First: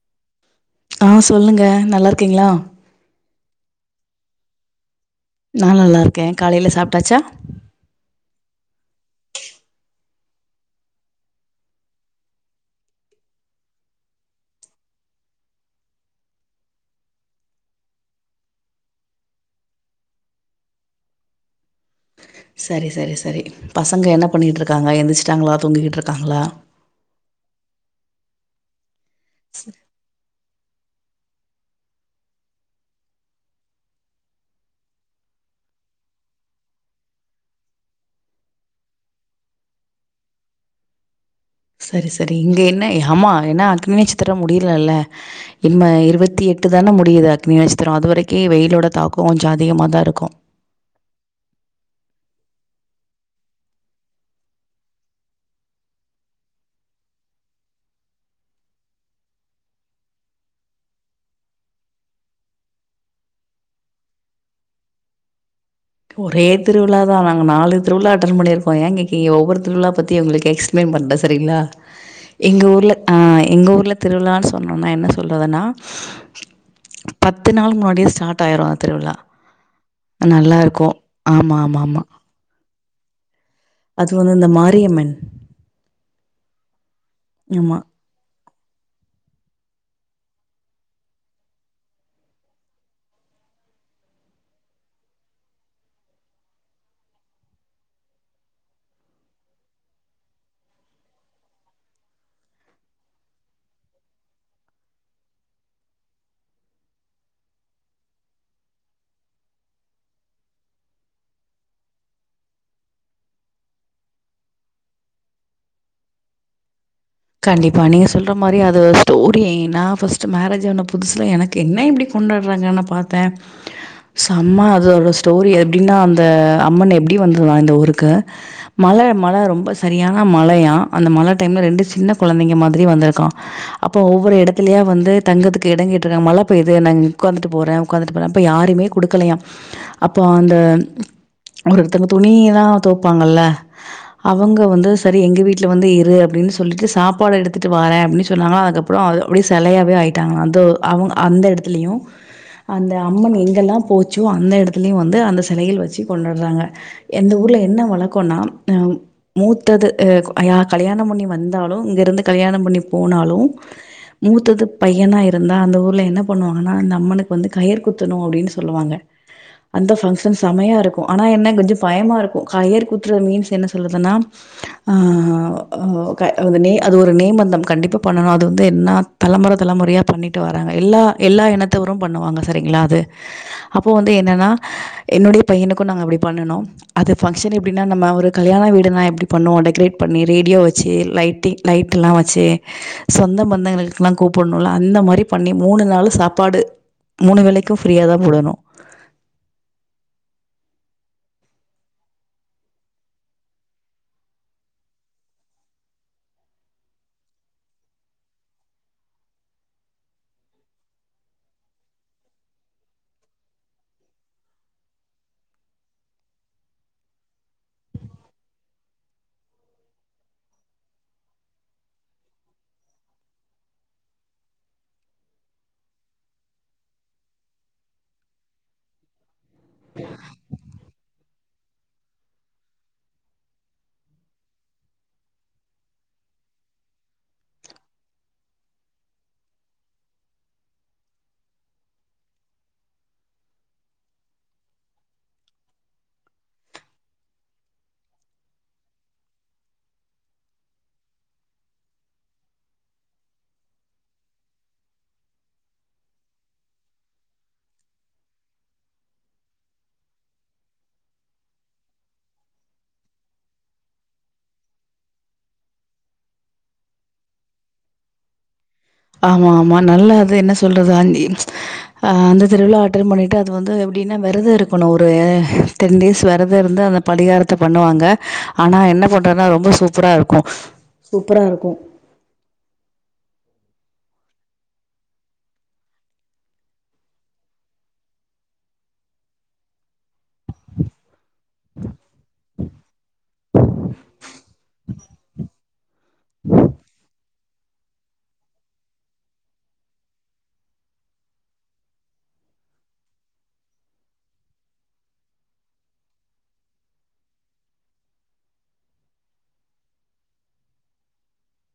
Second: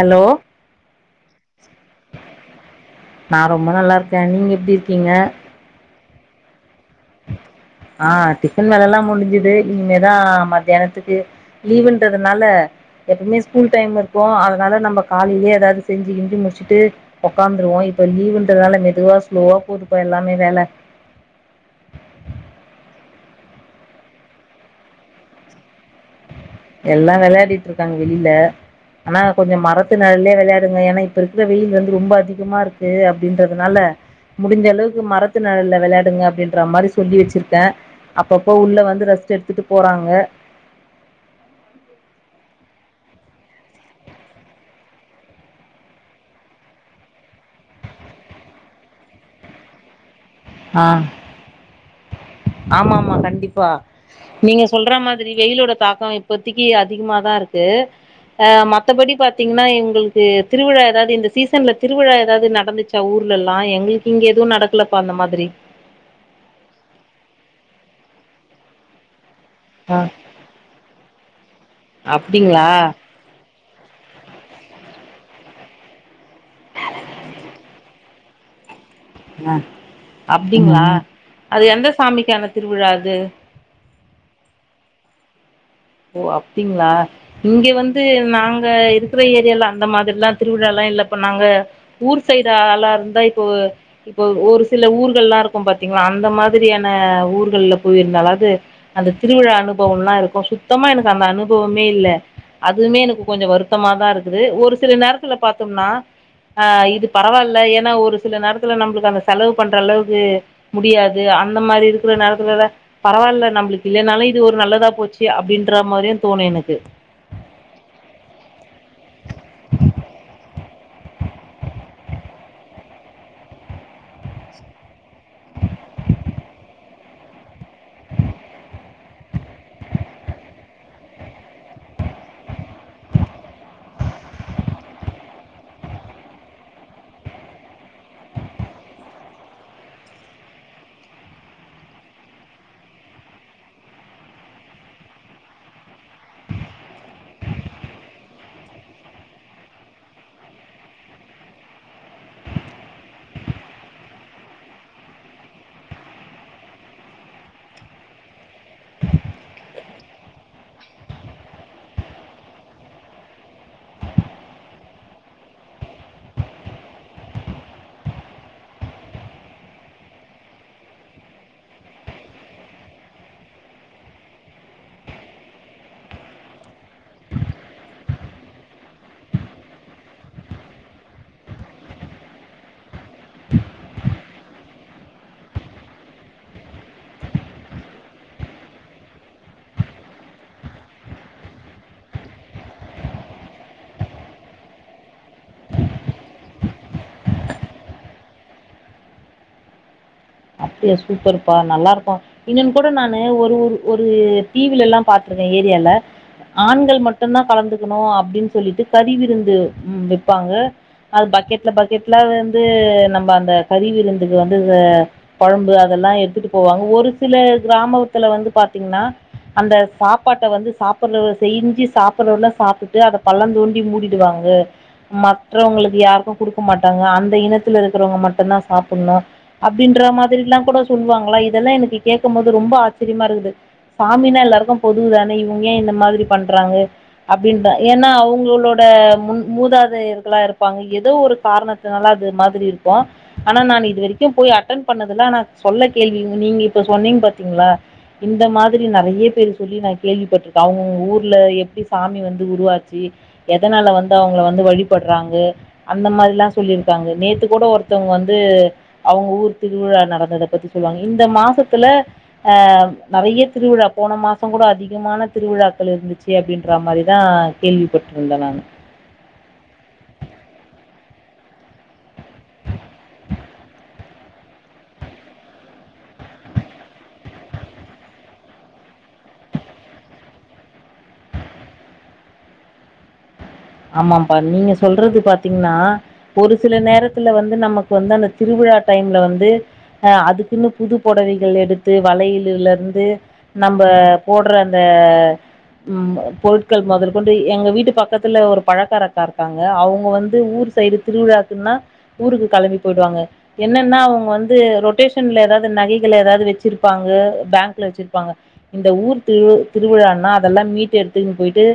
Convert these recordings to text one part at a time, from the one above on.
Hello ஆ சொல்லுங்க நல்லா இருக்கீங்களா நான் ரொம்ப நல்லா இருக்கே நீங்க எப்டி இருக்கீங்க நான் நல்லா இருக்கேன் காலையில சாப் ஆஹ் எல்லா வேல முடிஞ்சுது இனிமேதா மத்தியானத்துக்கு லீவுன்றதுனால எப்பவுமே ஸ்கூல் டைம் இருக்கு அதனால நம்ம காலைலயே ஏதாவது செஞ்சு கிஞ்சி முடிச்சுட்டு உக்காந்துருவோ இப்ப லீவுன்றதுனால மெதுவா ஸ்லோவா போதுப்பா எல்லாமே வேல சரி சரி சரி பசங்க என்ன பண்ணிட்டு இருக்காங்க எந்திருச்சிட்டாங்களா தூங்கிக்கிட்டு இருக்காங்களா எல்லாம் விளையாடிட்டு இருக்காங்க வெளில ஆனா கொஞ்சம் ச- மரத்துல [unintelligible] [unintelligible] ஏன்னா இப்ப இருக்கிற வெயில் வந்து ரொம்ப அதிகமா இருக்கு அப்டின்றதுனால முடிஞ்ச அளவுக்கு மரத்து நெழல்ல வெளையாடுங்க அப்டின்ற மாரி சொல்லி வச்சிருக்கே அப்பப்ப உள்ள வந்து ரெஸ்ட் எடுத்துட்டு போறாங்க சரி சரி இங்க என்ன ஆமா ஏன்னா அக்னி நட்சத்திரோ முடியலல்ல இம்ம இருபத்தி எட்டுதான முடியுது அக்னி நட்சத்திரோ அதுவரைக்கி வெயிலோட தாக்கோ கொஞ்ச அதிகமாதா இருக்கு ஆ ஆமா ஆமா கண்டிப்பா நீங்க சொல்ற மாதிரி வெயிலோட தாக்கம் இப்பதிக்கு அதிகமாதான் இருக்கு ஆஹ் மத்தபடி பாத்தீங்கன்னா எங்களுக்கு திருவிழா ஏதாவது இந்த சீசன்ல திருவிழா ஏதாவது நடந்துச்சா ஊர்ல எல்லாம் எங்களுக்கு இங்க எதுவும் நடக்கலப்பா அந்த மாதிரி ஒரே திருவிழாதா நாங்க நாலு திருவிழா அட்டன் பண்ணிருக்கோ ஏன் கேக்கீகோ ஒரு திருவிழா ஆ பத்தி உங்களுக்கு எக்ஸ்பிளைன் பண்ற சரிங்களா எங்க அப்டிங்களா ஊர்ல ஆஹ் எங்கள் ஊர்ல திருவிழான்னு சொன்னவுட்னே என்ன சொல்றதுன்னா பத்து நாள் முன்னாடியே ஸ்டார்ட் ஆயிரு அ திருவிழா ஆ நல்லா இருக் ஆஹ் அது எந்த சாமிக்கான திருவிழா அ அது அது வந்து இந்த மாரியம்மன் ஓ அப்டிங்களா இங்க ஆமா. வந்து நாங் இப்ப இருக்குற ஏரியால அந்த மாதிரில்லா திருவிழா எல்லா இல்லப்பா நாங்க ஊர் சைடு ஆளா இருந்தா இப்போ இப்போ ஒரு சில ஊர்கள்லா இருக்கும் பாத்தீங்களா அந்த மாதிரியான ஊர்கள்ல போயிருந்தாலாவது அந்த திருவிழா அனுபவோ எல்லா இருக்கும் சுத்தமா எனக்கு அந்த அனுபவமே இல்லை அதுவுமே எனக்கு கொஞ்சம் வருத்தமா தான் இருக்குது ஒரு சில நேரத்துல பாார்த்தோம்னா ஆஹ் இது பரவாயில்ல ஏன்னா ஒரு சில நேரத்துல நம்மளுக்கு அந்த செலவு பண்ற அளவுக்கு முடியாது அந்த மாதிரி இருக்கிற நேரத்துலாம் பரவாயில்ல நம்மளுக்கு இல்லைனாலும் இது ஒரு நல்லதா போச்சு அப்டின்ற மாரியு தோணு எனக்கு கண்டிப்பா நீங்க சொல்ற மாரி அது ஸ்டோரி நா ஃபர்ஸ்ட் மேரேஜ் ஆன புதுசுல எனக்கு என்ன இப்டி கொண்டாடுறாங்கன்னு பாத்தே சோ அம்மா அதோட ஸ்டோரி எப்டின்னா அந்த அம்மன் எப்படி வந்துதா இந்த ஊருக்கு மழ மழ ரொம்ப சரியான மழையா அந்த மழ டைம்ல ரெண்டு சி சின்ன கொழந்தைங்க மாதிரி வந்திருக்கு அப்போ ஒவ்வொரு எடத்தலயா வந்து தங்கறத்துக்கு எடோ கேட்ருக்காங்க மழ பெய்து நா இங்க உக்காந்துட்டு போறேன் உக்காந்துட்டு போறேன் அப்ப யாருமே குடுக்கலையாம் அப்ப அந்த ஒருத்தங்க துணியல்லா தொவப்பாங்கல்ல அவங்க வந்து சரி எங்க வீட்ல வந்து இரு அப்டின்னு சொ சொல்லிட்டு சாப்பாடு எடுத்துட்டு வாரே அப்டினு சொன்னாங்கலா அதுக்கப்றோ அப்டி செலையாவே ஆயிட்டாங்களா அது அவங்க அந்த எடத்துலயு அந்த அம்மன் எங்கெல்லா போச்சோ அந்த எடத்துலயு வந்து அந்த செலைகள் வச்சு கொண்டாடுறாங்க எந்த ஊர்ல என்ன வழக்கம்னா அம் மூத்தது ஆ யா கல்யாண பண்ணி வந் ந்தாலு இங்க இருந்து கல்யாணம் பண்ணி போனாலு மூத்தது பையனா இருந்தா அந்த ஊர்ல என்ன பண்ணுவாங்கன்னா அந்த அம்மனுக்கு வந்து கயர் குத்தணு அப்டின்னு சொல்லுவாங்க அந்த ஃபங்ஷன் செமையா இருக்கு ஆனா என்ன கொஞ்ச பயமா இருக்கும் கயர் குத்துறது மீன்ஸ் என்ன சொல்றதுன்னா ஆ ஆ க அது நே அது ஒரு நேம்பந்தம் கண்டிப்பா பண்ணணு அது வந்து என்ன தலமுறை தலமுறையா பண்ணிட்டு வராங்க எல்லா எல்லா இனத்தவரு பண்ணுவாங்க சரிங்களா அது அப்போ வந்து என்னென்னா என்னுடைய பையனுக்கு நாங்க அப்டி பண்ணுணோம் அது ஃபங்க்ஷன் எப்டினா நம்ம ஒரு கல்யாண வீடுனா எப்டி பண்ணுவோம் டெக்ரேட் பண்ணி ரேடியோ வச் ச்சு லைட்டி லைட்டெல்லா வச்சு சொந்த பந்தங்களுக்கெல்லா கூப்புடணுல்ல அந்த மாரி பண்ணி மூணு நாளு சாப்பாடு மூணு வேளைக்கும் ஃப்ரீயாதா போடணு அ சூப்பர்ப்பா நல்லா இருக்கும் இன்னொன்னு கூட நானு ஒரு ஒரு டிவிலலாம் பாத்திருக்கேன் ஏரியால ஆண்கள் மட்டும்தான் கலந்துக்கணும் அப்படின்னு சொல்லிட்டு கரி விருந்து வைப்பாங்க அது பக்கெட்ல பக்கெட்ல வந்து நம்ம அந்த கறி விருந்துக்கு வந்து குழம்பு அதெல்லாம் எடுத்துட்டு போவாங்க ஒரு சில கிராமத்துல வந்து பாத்தீங்கன்னா அந்த சாப்பாட்டை வந்து சாப்பிடுற செஞ்சு சாப்பிடுறவல்லாம் சாப்பிட்டுடு அதை பள்ளம் தோண்டி மூடிடுவாங்க மற்றவங்களுக்கு யாருக்கும் குடுக்க மாட்டாங்க அந்த இனத்துல இருக்கிறவங்க மட்டும்தான் சாப்பிடணும் அப்படின்னு [unintelligible] மாதிரலா கூட சொல்வாங்களா இதெல்லா எனக்கு கேக்கும்போது ரொம்ப ஆச்சரியமா இருக்குது சாமினா எல்லாருக்கும் பொதுதானே இவங்க ஏன் இந்த மாதிரி பண்றாங்க அப்டின்னு ஏன்னா அவங்களோட முன் மூதாதையர்களா இருப்பாங்க ஏதோ ஒரு காரணத்தினால அது மாதிரி இருக்கு ஆனா நா இது வரைக்கு போய் அட்டன் பண்ணதெல்லாம் நான் சொல்ல கேள்வி நீங்க இப்ப சொன்னீங்க பாத்தீங்களா இந்த மாதிரி நிறைய பேரு சொல்லி நான் கேள்விப்பட்டிருக்கேன் அவங்கங்க ஊர்ல எப்படி சாமி வந்து உருவாச்சு எதனால வந்து அவங்க வந்து வழிபடுறாங்க அந்த மாதிரிலாம் சொல்லிருக்காங்க நேத்து கூட ஒருத்தவங்க வந்து அவங்க ஊர் திருவிழா நடந்ததை பத்தி சொல்லுவாங்க இந்த மாசத்துல ஆஹ் நிறைய திருவிழா போன மாசம் கூட அதிகமான திருவிழாக்கள் இருந்துச்சு அப்படின்ற மாதிரிதான் கேள்விப்பட்டிருந்தேன் நானு ஆமா ஆமா நல்லா அது என்ன சொல்றது ஆஞ்சி அஹ் அந்த திருவிழா அட்டன் பண்ணிட்டு அது வந்து எப்படின்னா விரத இருக்கணும் ஒரு டென் டேஸ் விரத இருந்து அந்த படிகாரத்தை பண்ணுவாங்க ஆனா என்ன பண்றதுன்னா ரொம்ப சூப்பரா இருக்கும் சூப்பரா இருக்கும் ஆமாம்ப்பா நீங்க சொல்றது பாத்தீங்கன்னா ஒரு சில நேரத்துல வந்து நமக்கு வந்து அந்த திருவிழா டைம்ல வந்து ஆ அதுக்குன்னு புது பொடவைகள் எடுத்து வளையலலிருந்து இருந்து நம்ம போட்ற அந்த ம் பொருட்கள் மொதல் கொண்டு எங்க வீட்டு பக்கத் த்துல ஒரு பழக்காரக்கா இருக்காங்க அவங்க வந்து ஊர் சைடு திருவிழாக்குன்னா ஊருக்கு கெளம்பி போயிடுவாங்க என்னன்னா அவங்க வந்து ரொட்டேஷன்ல ஏதாவது நகைகள ஏதாவது வச்சிருப்பாங்க பேங்க்ல வச்சிருப்பாங்க இந்த ஊர் தி திருவிழான்னா அதெல்லா மீட்டு எடுத்துக்னு போயிட்டு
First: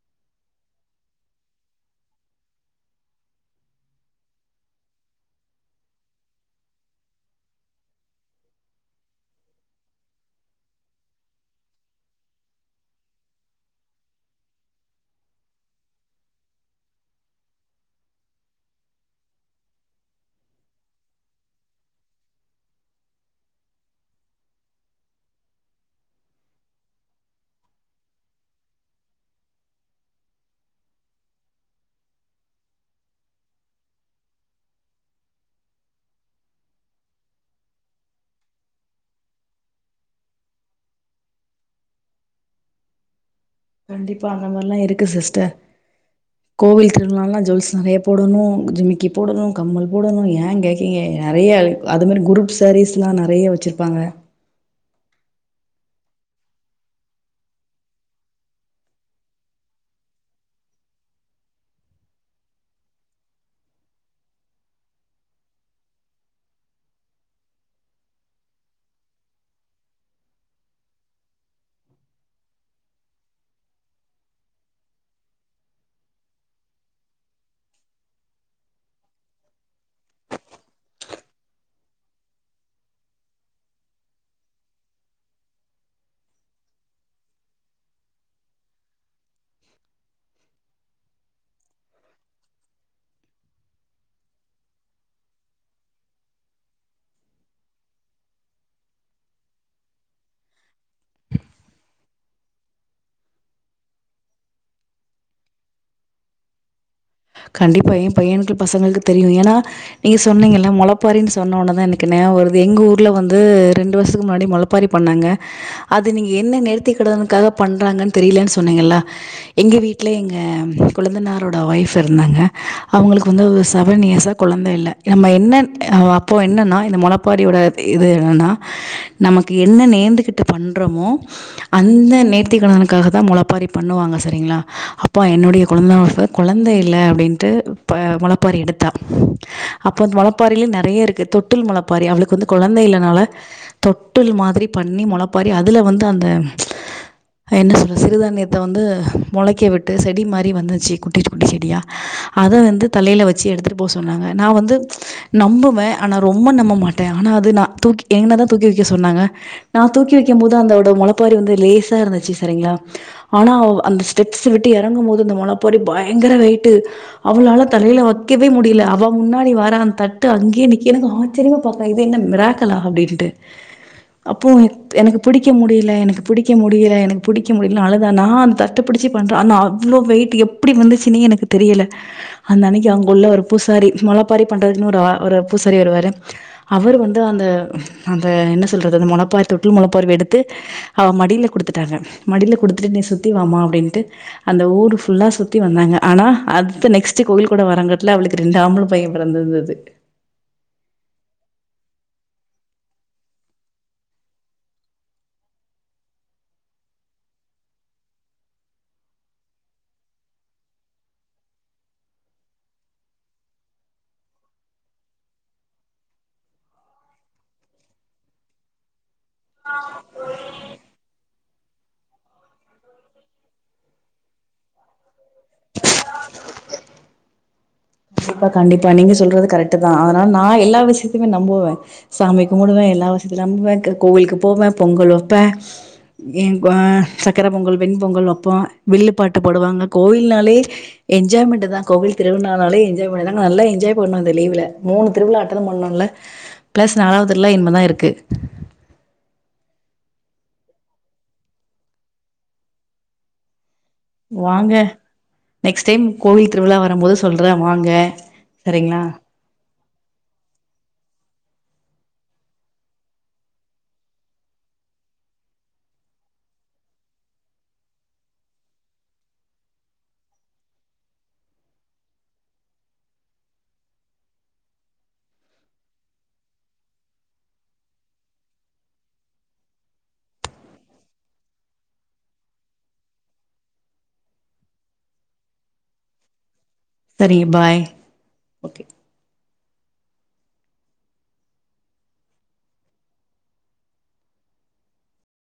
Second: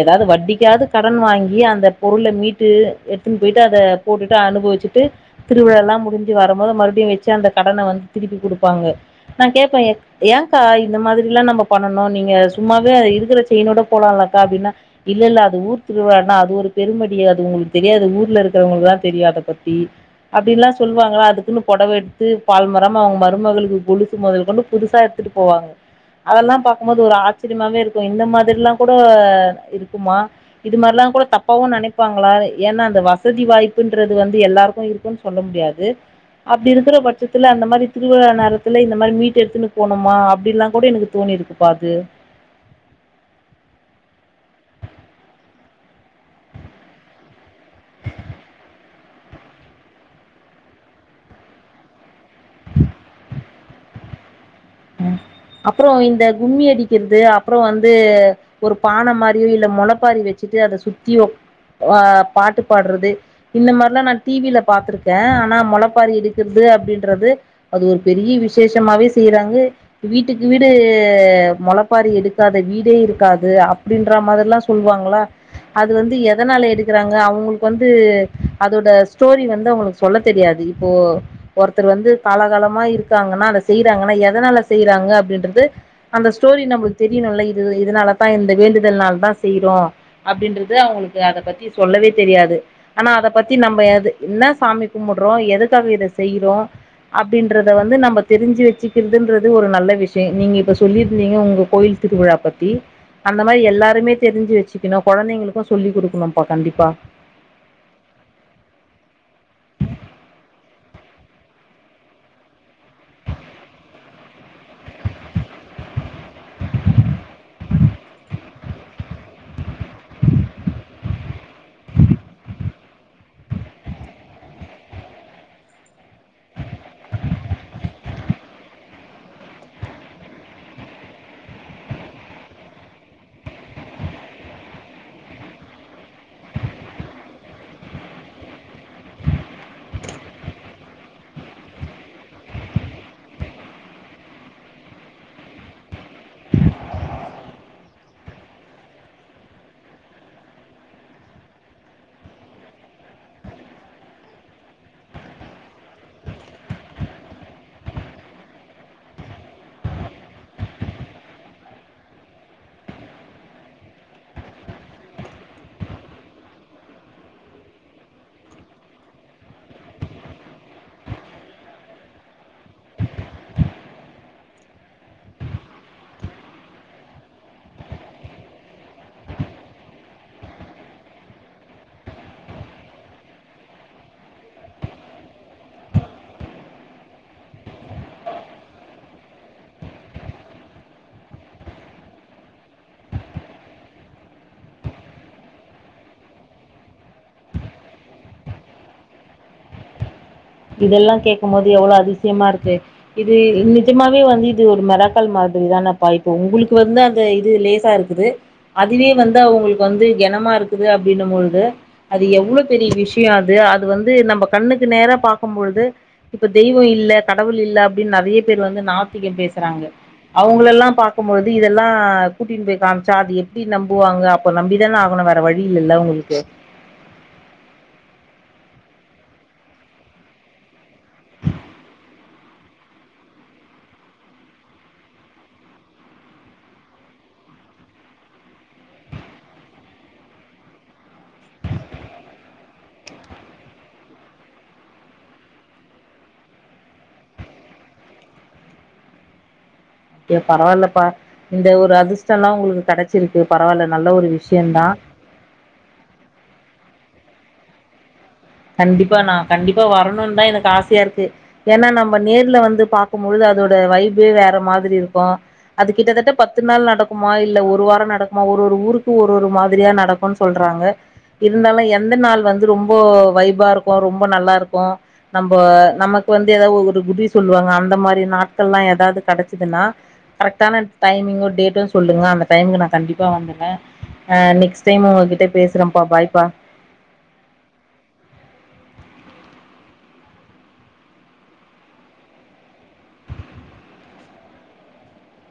ஏதாவது வட்டிக்காது கடன் வாங்கி அந்த பொருளை மீட்டு எடுத்துன்னுட்டு போயிட்டு அதை போட்டுட்டு அனுபவிச்சுட்டு திருவிழ எல்லாம் முடிஞ்சு வரும் போது மறுபடியும் வச்சு அந்த கடனை வந்து திருப்பி கொடுப்பாங்க நான் கேட்பேன் ஏ ஏங்கா இந்த மாதிரில்லாம் நம்ம பண்ணணும் நீங்க சும்மாவே அது இருக்கிற செயினோட போலாம்லக்கா அப்படின்னா இல்ல இல்ல அது ஊ திருவிழான்னா அது ஒரு பெருமடி அது உங்களுக்கு தெரியாது ஊர்ல இருக்கிறவங்களுக்குதா தெரியு அத பத்தி அப்டின்லா சொல்வாங்களா அதுக்குன்னு பொடவ எடுத்து [unintelligible] அவங்க மருமகளுக்கு கொலுசு மொதல் கொண்டு புதுசா எடுத்துட்டு போவாங்க அதெல்லா பாக்கும்போது ஒரு ஆச்சரியமாவே இருக்கும் இந்த மாதிரி எல்லாம் கூட இருக்குமா இது மாரிலா கூட தப்பாவும் நெனைப்பாங்களா ஏன்னா அந்த வசதி வாய்ப்புன்றது வந்து எல்லாருக்கும் இருக்கும்னு சொல்ல முடியாது அப்டி இருக்குற பட்சத்துல அந்த மாரி திருவிழா நேரத்துல இந்த மாரி மீட் எடுத்துன்னு போணுமா அப்டி எல்லா கூட எனக்கு தோணி இருக்குப்பா அது கண்டிப்பா அந்த மாரிலாம் இருக்கு சிஸ்டர் கோவில் திருவிழால்லாம் ஜொவல்ஸ் நிறைய போடணும் ஜிமிக்கி போடணும் கம்மல் போடணும் ஏ கேகீறிங்க நிறைய அது மாதிரி குரூப் சேரீஸ்லாம் நறையா வந் வச்சிருப்பாங்க அப்புறம் இந்த கும்மி அடிக்கிறது அப்புறம் வந்து ஒரு பானை மாதிரியோ இல்ல முளைப்பாரி வச்சுட்டு அதை சுத்தியோ ஆஹ் பாட்டு பாடுறது இந்த மாதிரில்லாம் நான் டிவில பா்த்திருக்கேன் ஆனா முளைப்பாரி எடுக்கிறது அப்படின்றது அது ஒரு பெரிய விசேஷமாவே செய்யறாங்க வீட்டுக்கு வீடு மொளப்பாரி எடுக்காத வீடே இருக்காது அப்படின்ற மாதிரில்லாம் சொல்லுவாங்களா அது வந்து எதனால எடுக்கறாங்க அவங்களுக்கு வந்து அதோட ஸ்டோரி வந்து அவங்களுக்கு சொல்ல தெரியாது இப்போ ஒருத்தர் வந்து காலகாலமா இருக்காங்கன்னா அதை செய்யறாங்கன்னா எதனால செய்றாங்க அப்பின்றது அந்த ஸ்டோரி நம்ளுக்கு தெரியணும் இதனாலதான் இந்த வேண்டுதல் நாால தான்ச செய்யறோம் அப்படின்றது அவங்களுக்கு அத பத்தி சொல்லவே தெரியாது ஆனா அத பத்தி நம்ம என்ன சாமி கும்பிடுறோம் எதுக்காக இதை செய்யறோம் அப்படின்றத வந்து நம்ம தெரிஞ்சு வச்சுக்கிறதுன்ற இது ஒரு நல்ல விஷயம் நீங்க இப்ப சொல்லிருந்தீங்க உங்க கோயில் திருவிழா பத்தி அந்த மாரி எல்லாருமே தெரிஞ்சு வச்சுணும் குழந்தைங்களுக்கும் சொல்லி் கொடுக்கணும்ப்பா கண்டிப்பா கண்டிப்பா என் பையனுகள் பசங்களுக்கு தெரியும் ஏன்னா நீங்க சொன்னீங்க முளைப்பாரின்னு சொன்ன உனதான் எனக்குனே ஒரு எங்க ஊர்ல வந்து ரெண்டு வருஷத்துக்கு முன்னாடி முளப்பாரி பண்ணாங்க அது நீங்க என்ன நேர்த்தி கடனுக்காக பண்றாங்கன்னு தெரியலன்னு சொன்னீங்க எங்க வீட்டுல எங்க குழந்தனாரோட வைஃப் த்திருந்தாங்க அவங்களுக்கு வந்து செவன் இயர்ஸா கொழந்த இல்ல நம்ம என்ன ஆ அப்போ என்னன்னா இந்த மொளப்பாரியோட இது என்னன்னா நமக்கு என்ன நேந்துக்கிட்டு பண்றோமோ அந்த நேத்தி கடனுக்காகதா மொளப்பாரி பண்ணுவாங்க சரிங்களா அப்பா என்னுடைய [unintelligible] கொழந்த இல்ல அப்டின்ட்டு ப மொளப்பாரி எடுத்தா அப்போ மொளப்பாரில நெறைய இருக்கு தொட்டில் மொளப்பாரி அவளுக்கு வந்து கொழந்தை இல்லனால தொட்டில் மாதிரி பண்ணி மொளப்பாரி அதுல வந்து அந்த என்ன சொல்ற சிறுதானியத்த வந்து மொளைக்க விட்டு செடி மாரி வந்துச்சு குட்டி குட்டி செடியா அத வந்து தலையில வச்சு எடுத்துட்டு போக சொன்னாங்க நா வந்து நம்புவே ஆனா ரொம்ப நம்ப மாட்டே ஆனா அது நான் தூக்கி என்னதா தூக்கி வைக்க சொன்னாங்க நா தூக்கி வைக்கும் போது அதோட மொளப்பாரி வந்து லேசா இருந்துச்சு சரிங்களா ஆனா அந்த ஸ்டெப்ஸ் விட்டு எறங்கும் போது அந்த மொளப்பாரி பயங்கர வெயிட் [unintelligible] அவளால தலையில வைக்கவே முடியல அவ முன்னாடி வர அந்த தட்டு அங்கே ந எனக்கு ஆச்சரிய ப என் மிரக்கலா அப்படின்ட்டு அப்ப எனக்கு பிடிக்க முடியல எனக்கு பிடிக்க முடியல எனக்கு பிடிக்க முடியல அழுதா நான் அந்த தட்ட பிடிச்சு பண்றேன் ஆனா அவளோ வெயிட் எப்டி வந்துச்சுநே எனக்கு தெரியல அந்த அன்னைக்கி அங்குள்ள ஒரு பூசாரி மொளப்பாரி பண்றதுக்குனே ஒரு ஆ ஒரு பூசாரி வருவாரு அவர் வந்து அந்த அந்த என்ன சொல்றது அந்த மொளப்பாரி தொட்டில் மொளப்பாரி எடுத்து அவ மடியில குடுத்துட்டாங்க மடியில குடுத்துட்டு நீ சுத்தி வாம்மா அப்டின்ட்டு அந்த ஊர் ஃபுல்லா சுத்தி வந்தாங்க ஆனா அடுத்து நெக்ஸ்ட்ட் கோயில் கூட வரங்கட்டல அவளுக்கு ரெண்டு ஆம்பள பையன் பிறந்திருந்தது இதெல்லாம் கேக்கும் போது எவ்வளவு அதிசயமா இருக்கு இது நிஜமாவே வந்து இது ஒரு மரக்கால் மாதிரி தானப்பப்போ உங்களுக்கு வந்து அந்த இது லேசா இருக்குது அதுவே வந்து அவவுங்களுக்கு வந்து கனமா இருக்குது அப்படின்னும் பொழுது அது எவ்வளவு பெரிய விஷயம் அது அது வந்து நம்ம கண்ணுக்கு நேரா இருக்கும் பொழுது இப்ப தெய்வோ இல்ல கடவுள் இல்ல அப்டின்னு நெறைய பேர் வந்து நாத் [unintelligible] பேசுறாங்க அவங்கள எல்லாம் பாத் க்பொழுது இதெல்லாம் கூட்டிட்டு போய் காமிச்சா அது எப்படி நம்புவாங்க அப்ப நம்பிதானே ஆகணும் வே வேற வழி இல்லல்ல உங்களுக்கு கண்டிப்பா கண்டிப்பா நீங்க சொல்றது கரெக்ட்டுதா அதனால நா எல்லா விஷயத்துமே நம்புவே சாமி கும்பிடுவே எல்லா விசயத்தையு நம்புவே கோ கோயிலுக்கு போவே பொங்கல் வப்பே எங் ஆ சக்கர பொங்கல் வெண் பொங்கல் வப்போ வில்லு பாட்டு பாடுவாங்க கோயில்னாலே என்ஜாய்மெண்டுதா கோவில் திருவிழானாலே என்ஜாய் நல்லா என்ஜாய் பண்ணம் இந்த லீவுல மூணு திருவிழாட்டதான் பண்ணோம்ல பிளஸ் நாலாவது திருவிழா என்மெதான் இருக்கு அப்படியா பரவாயில்ப்பா இந்த ஒரு அதிர்ஷ்டம் எல்லாம் உங்களுக்கு கிடைச்சிருக்குப்ப வாங்க நெக்ஸ்ட் டைம் கோவில் திருவிழா வரும் போது சொல்றேன் வாங்க சரிங்களா? கண்டிப்பா நா கண்டிப்பா வரணுன்னுதா எனக்கு ஆசையா இருக்கு ஏன்னா நம்ம நேர்ல வந்து பார்க்கும்பழுது அதோட வைபே வேற மாதிரி இருக்கும் அது கிட்டத்தட்ட பத்து நாள் நடக்குமா இல்ல ஒரு வாரம் நடக்குமா ஒரு ஒரு ஊருக்கு ஒரு ஒரு மாதிரியா நடக்கும்ன்னனு சொல்றாங்க இருந்தாலும் எந்த நாள் வந்து ரொம்ப வைபா இருக்கு ரொம்ப நல்லா இருக்கு நம்ப நமக்கு வந்து ஏதாவது ஒரு குறி சொல்லுவாங்க அந்த மாரி நாட்கள் எல்லா ஏதாவது கெடைச்சதுன்னா கரெக்டான டைமிங்கும் டேட்டும் சொல்லுங்க அந்த டைமுக்கு நா கண்டிப்பா வந்தர்றே ஆ நெக்ஸ்ட் டைம் உங்ககிட்ட பேசுறேம்ப்பா பாய்ப்பா சரி பாய் ஓகே